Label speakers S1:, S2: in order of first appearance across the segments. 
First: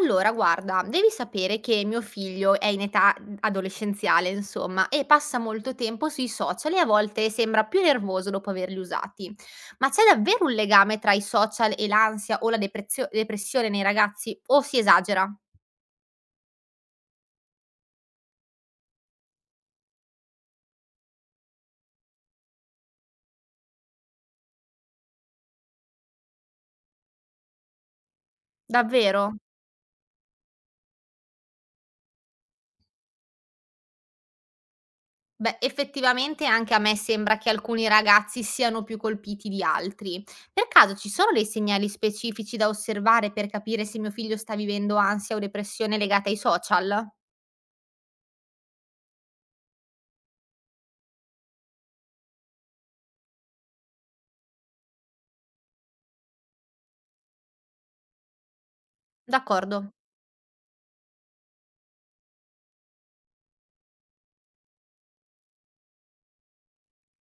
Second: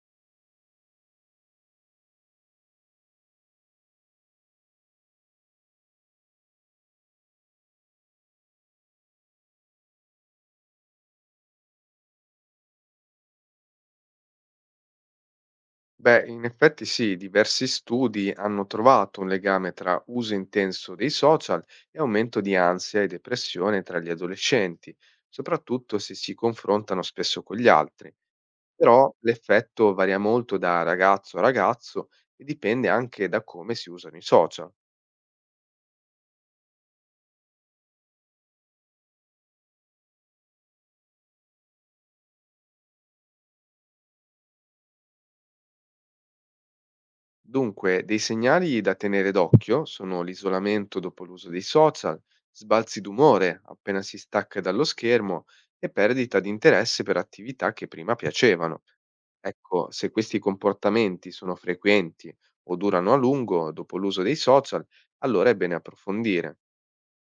S1: Allora guarda, devi sapere che mio figlio è in età adolescenziale insomma e passa molto tempo sui social e a volte sembra più nervoso dopo averli usati. Ma c'è davvero un legame tra i social e l'ansia o la depressione nei ragazzi o si esagera?
S2: Beh, in effetti sì, diversi studi hanno trovato un legame tra uso intenso dei social e aumento di ansia e depressione tra gli adolescenti, soprattutto se si confrontano spesso con gli altri. Però
S1: Davvero?
S2: l'effetto varia molto da ragazzo a ragazzo e dipende anche da come si usano i social.
S1: Beh, effettivamente anche a me sembra che alcuni ragazzi siano più colpiti di altri. Per caso ci sono dei segnali specifici da osservare per capire se mio figlio sta vivendo ansia o depressione legata ai social?
S2: Dunque, dei segnali da tenere d'occhio sono l'isolamento dopo l'uso dei social, sbalzi d'umore appena si stacca dallo schermo e perdita di interesse per attività che prima piacevano. Ecco,
S1: D'accordo.
S2: se questi comportamenti sono frequenti o durano a lungo dopo l'uso dei social, allora è bene approfondire.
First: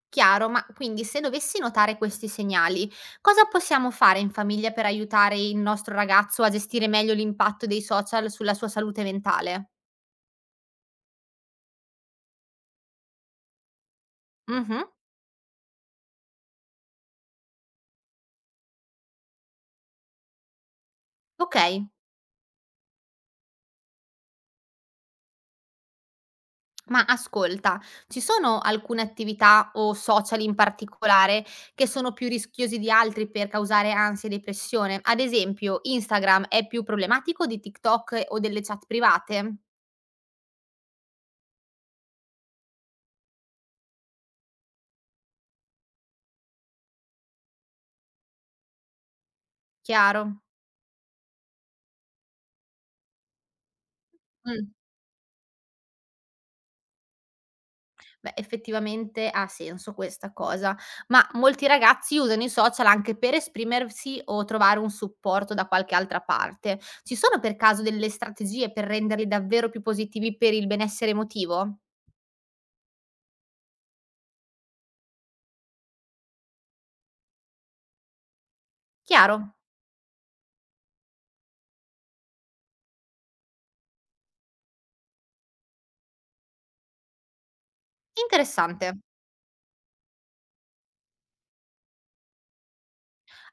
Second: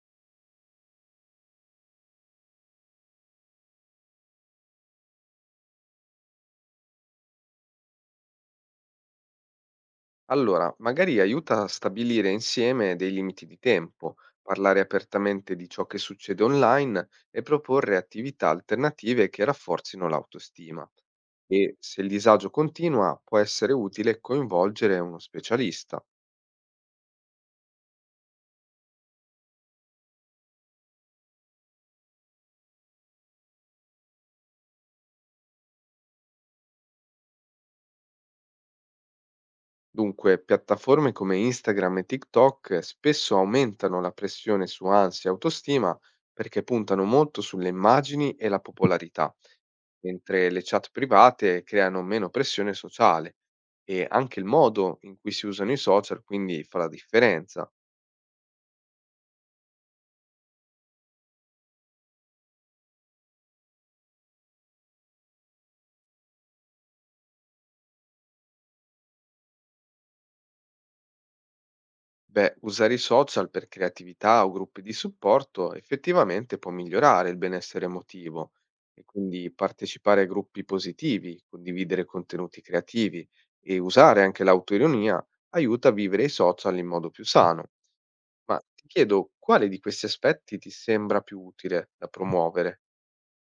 S1: Chiaro, ma quindi se dovessi notare questi segnali, cosa possiamo fare in famiglia per aiutare il nostro ragazzo a gestire meglio l'impatto dei social sulla sua salute mentale?
S2: Allora, magari aiuta a stabilire insieme dei limiti di tempo, parlare
S1: Mhm.
S2: apertamente di ciò che succede online e proporre attività alternative che rafforzino l'autostima.
S1: Ok,
S2: E se il disagio continua, può essere utile coinvolgere uno specialista.
S1: ma ascolta, ci sono alcune attività o social in particolare che sono più rischiosi di altri per causare ansia e depressione? Ad esempio, Instagram è più problematico di TikTok o delle chat private?
S2: Dunque, piattaforme come Instagram e TikTok spesso aumentano la pressione su ansia e autostima perché puntano molto sulle immagini e la popolarità,
S1: Chiaro.
S2: mentre le chat private creano meno pressione sociale. E anche il
S1: Mm.
S2: modo in cui si usano i social quindi fa la differenza.
S1: Beh, effettivamente ha senso questa cosa, ma molti ragazzi usano i social anche per esprimersi o trovare un supporto da qualche altra parte. Ci sono per caso delle strategie per renderli davvero più positivi per il benessere emotivo?
S2: Beh, usare i social per creatività o gruppi di supporto effettivamente può migliorare il benessere emotivo e quindi
S1: Chiaro?
S2: partecipare a gruppi positivi, condividere contenuti creativi e usare anche l'autoironia aiuta a vivere i social in modo più sano. Ma ti
S1: Interessante.
S2: chiedo quale di questi aspetti ti sembra più utile da promuovere?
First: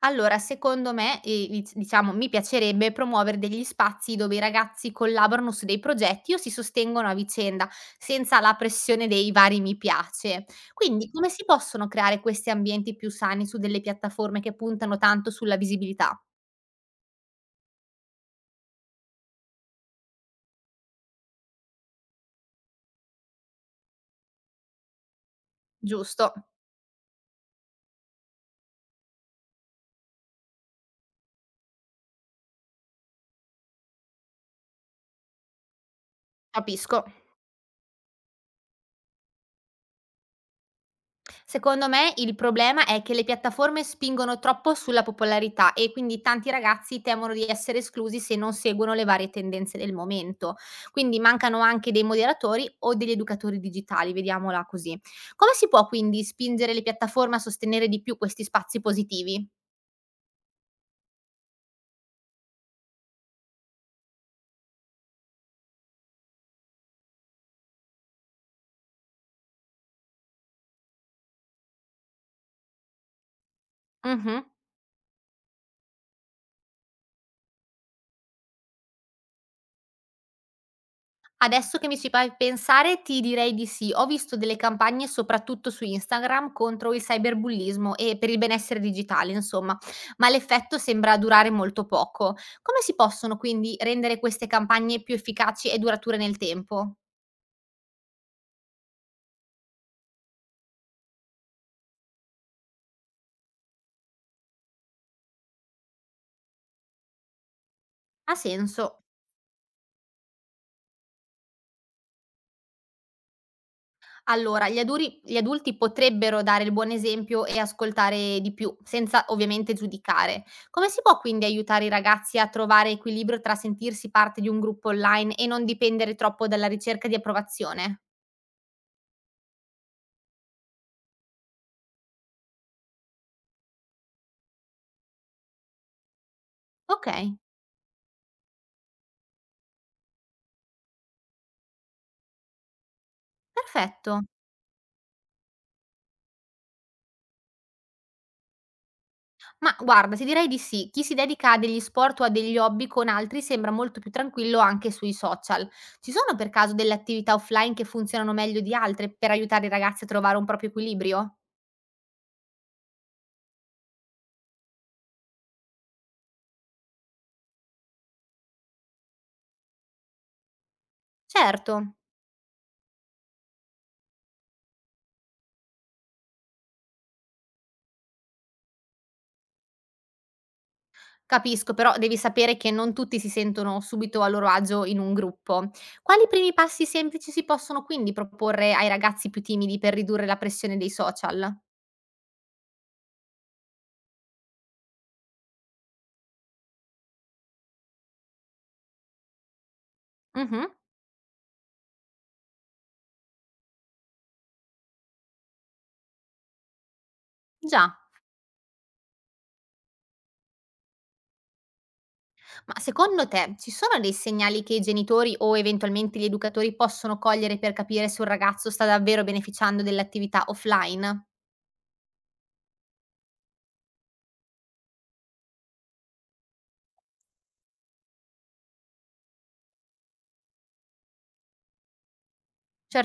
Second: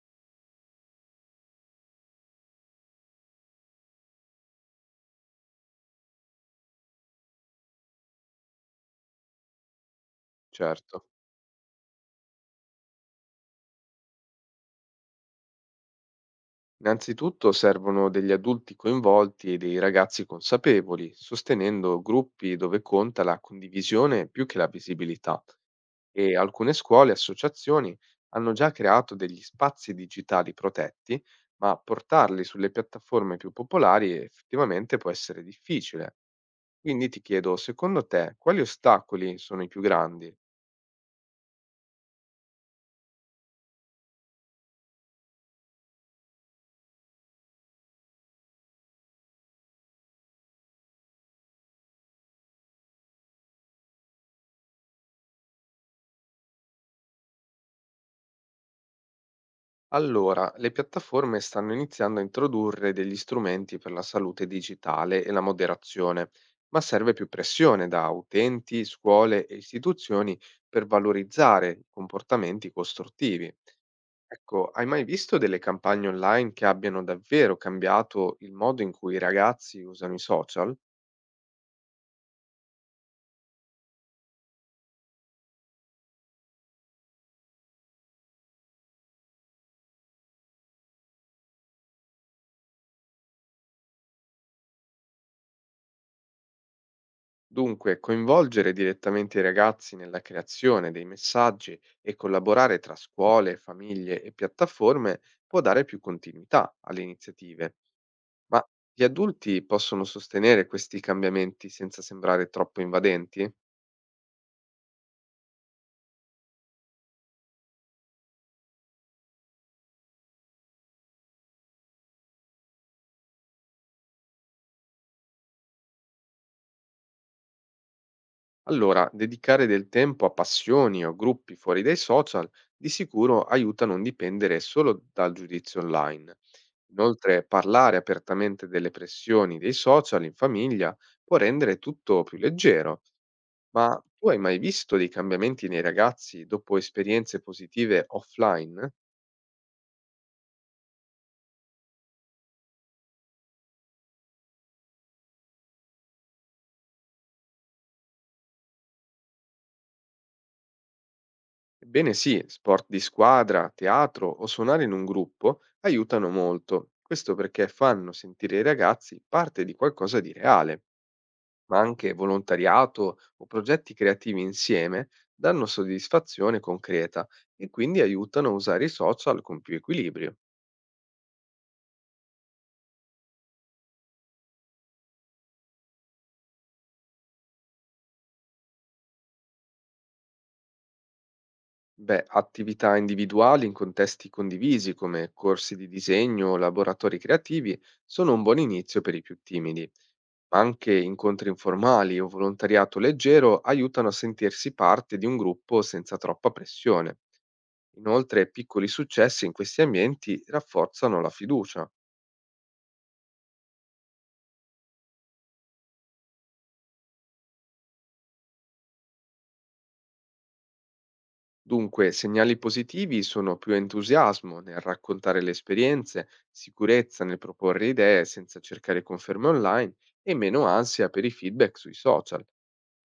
S1: Allora, secondo me, i diciamo, mi piacerebbe promuovere degli spazi dove i ragazzi collaborano su dei progetti o si sostengono a vicenda, senza la pressione dei vari "mi piace".
S2: Certo.
S1: Quindi, come si possono creare questi ambienti più sani su delle piattaforme che puntano tanto sulla visibilità?
S2: Innanzitutto servono degli adulti coinvolti e dei ragazzi consapevoli, sostenendo gruppi dove conta la condivisione più che la visibilità
S1: Giusto,
S2: e alcune scuole e associazioni hanno già creato degli spazi digitali protetti, ma portarli sulle piattaforme più popolari effettivamente può essere difficile.
S1: capisco.
S2: Quindi ti chiedo, secondo te, quali ostacoli sono i più grandi?
S1: Secondo me il problema è che le piattaforme spingono troppo sulla popolarità e quindi tanti ragazzi temono di essere esclusi se non seguono le varie tendenze del momento. Quindi mancano anche dei moderatori o degli educatori digitali, vediamola così. Come si può quindi spingere le piattaforme a sostenere di più questi spazi positivi?
S2: Allora, le piattaforme stanno iniziando a introdurre degli strumenti per la salute digitale e la moderazione, ma serve più pressione da utenti, scuole e istituzioni per valorizzare i comportamenti costruttivi.
S1: Mh-mh.
S2: Ecco, hai mai visto delle campagne online che abbiano davvero cambiato il modo in cui i ragazzi usano i social?
S1: Adesso che mi ci fai pensare ti direi di sì. Ho visto delle campagne soprattutto su Instagram contro il cyberbullismo e per il benessere digitale insomma, ma l'effetto sembra durare molto poco. Come si possono quindi rendere queste campagne più efficaci e durature nel tempo?
S2: Dunque, coinvolgere direttamente i ragazzi nella creazione dei messaggi e collaborare tra scuole, famiglie e piattaforme può dare più continuità alle iniziative,
S1: Ha
S2: ma gli
S1: senso.
S2: adulti possono sostenere questi cambiamenti senza sembrare troppo invadenti?
S1: Allora, gli adulti potrebbero dare il buon esempio e ascoltare di più, senza ovviamente giudicare. Come si può quindi aiutare i ragazzi a trovare equilibrio tra sentirsi parte di un gruppo online e non dipendere troppo dalla ricerca di approvazione?
S2: Allora, dedicare del tempo a passioni o gruppi fuori dai social di sicuro aiuta a non dipendere solo dal giudizio online.
S1: Ok,
S2: Inoltre, parlare apertamente delle pressioni dei social in famiglia può rendere tutto più leggero, ma
S1: perfetto.
S2: tu hai mai visto dei cambiamenti nei ragazzi dopo esperienze positive offline?
S1: Ma guarda, ti direi di sì, chi si dedica a degli sport o a degli hobby con altri sembra molto più tranquillo anche sui social. Ci sono per caso delle attività offline che funzionano meglio di altre per aiutare i ragazzi a trovare un proprio equilibrio?
S2: Ebbene sì, sport di squadra, teatro o suonare in un gruppo aiutano molto, questo perché fanno sentire i ragazzi parte di qualcosa di reale.
S1: Certo.
S2: Ma anche volontariato o progetti creativi insieme danno soddisfazione concreta e quindi aiutano a usare i social con più equilibrio.
S1: Capisco, però devi sapere che non tutti si sentono subito a loro agio in un gruppo. Quali primi passi semplici si possono quindi proporre ai ragazzi più timidi per ridurre la pressione dei social?
S2: Beh, attività individuali in contesti condivisi come corsi di disegno o laboratori creativi sono un buon inizio per i più timidi, ma
S1: Mhm.
S2: anche incontri informali o volontariato leggero aiutano a sentirsi parte di un gruppo senza troppa pressione.
S1: Già,
S2: Inoltre, piccoli successi in questi ambienti rafforzano la fiducia.
S1: ma secondo te ci sono dei segnali che i genitori o eventualmente gli educatori possono cogliere per capire se un ragazzo sta davvero beneficiando delle attività offline?
S2: Dunque, segnali positivi sono più entusiasmo nel raccontare le esperienze, sicurezza nel proporre idee senza cercare conferme online e meno ansia per i feedback sui social.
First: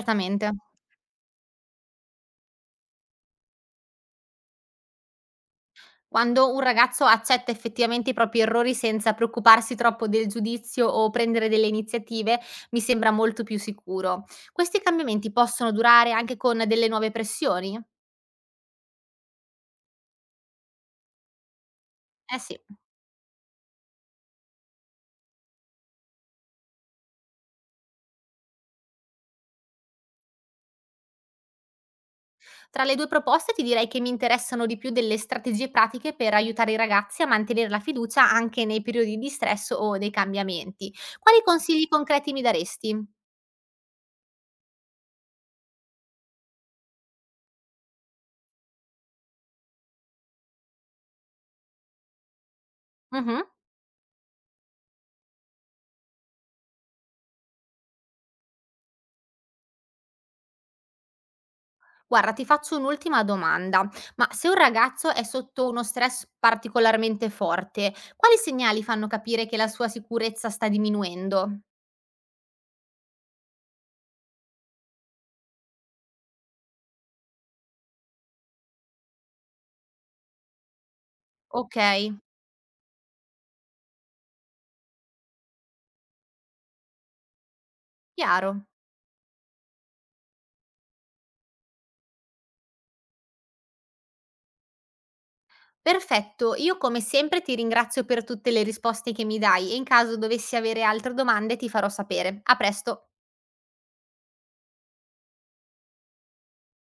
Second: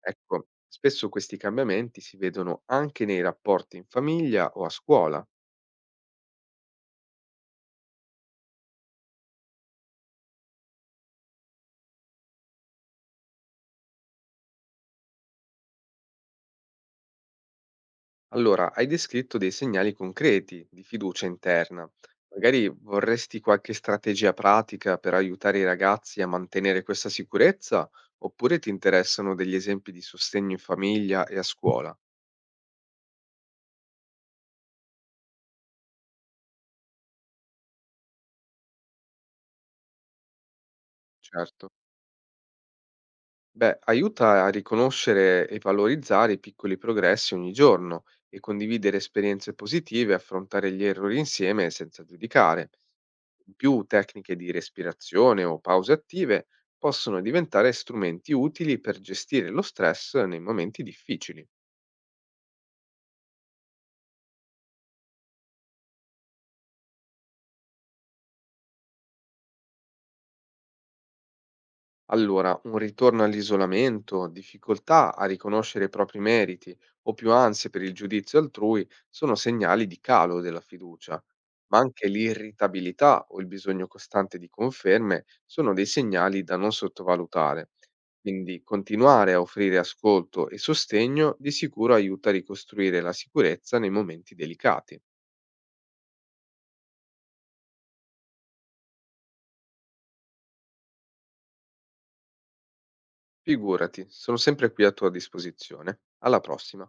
S2: Ecco, spesso questi cambiamenti si vedono anche nei rapporti in famiglia o a scuola.
S1: Quando un ragazzo accetta effettivamente i propri errori senza preoccuparsi troppo del giudizio o prendere delle iniziative, mi sembra molto più sicuro. Questi cambiamenti possono durare anche con delle nuove pressioni?
S2: Allora, hai descritto dei segnali concreti di fiducia interna.
S1: Eh sì.
S2: Magari vorresti qualche strategia pratica per aiutare i ragazzi a mantenere questa sicurezza, oppure ti interessano degli esempi di sostegno in famiglia e a scuola?
S1: Tra le due proposte ti direi che mi interessano di più delle strategie pratiche per aiutare i ragazzi a mantenere la fiducia anche nei periodi di stress o dei cambiamenti. Quali
S2: Certo.
S1: consigli concreti mi daresti?
S2: Beh, aiuta a riconoscere e valorizzare i piccoli progressi ogni giorno e condividere esperienze positive e affrontare gli errori insieme senza giudicare.
S1: Mhm.
S2: In più tecniche di respirazione o pause attive possono diventare strumenti utili per gestire lo stress nei momenti difficili.
S1: Guarda, ti faccio un'ultima domanda, ma se un ragazzo è sotto uno stress particolarmente forte, quali segnali fanno capire che la sua sicurezza sta diminuendo?
S2: Allora, un ritorno all'isolamento, difficoltà a riconoscere i propri meriti o più ansie per il giudizio altrui sono segnali di calo della fiducia,
S1: Ok,
S2: ma anche l'irritabilità o il bisogno costante di conferme sono dei segnali da non sottovalutare. Quindi
S1: chiaro.
S2: continuare a offrire ascolto e sostegno di sicuro aiuta a ricostruire la sicurezza nei momenti delicati.
S1: Perfetto, io come sempre ti ringrazio per tutte le risposte che mi dai e in caso dovessi avere altre domande ti farò sapere. A presto.
S2: Figurati, sono sempre qui a tua disposizione. Alla prossima.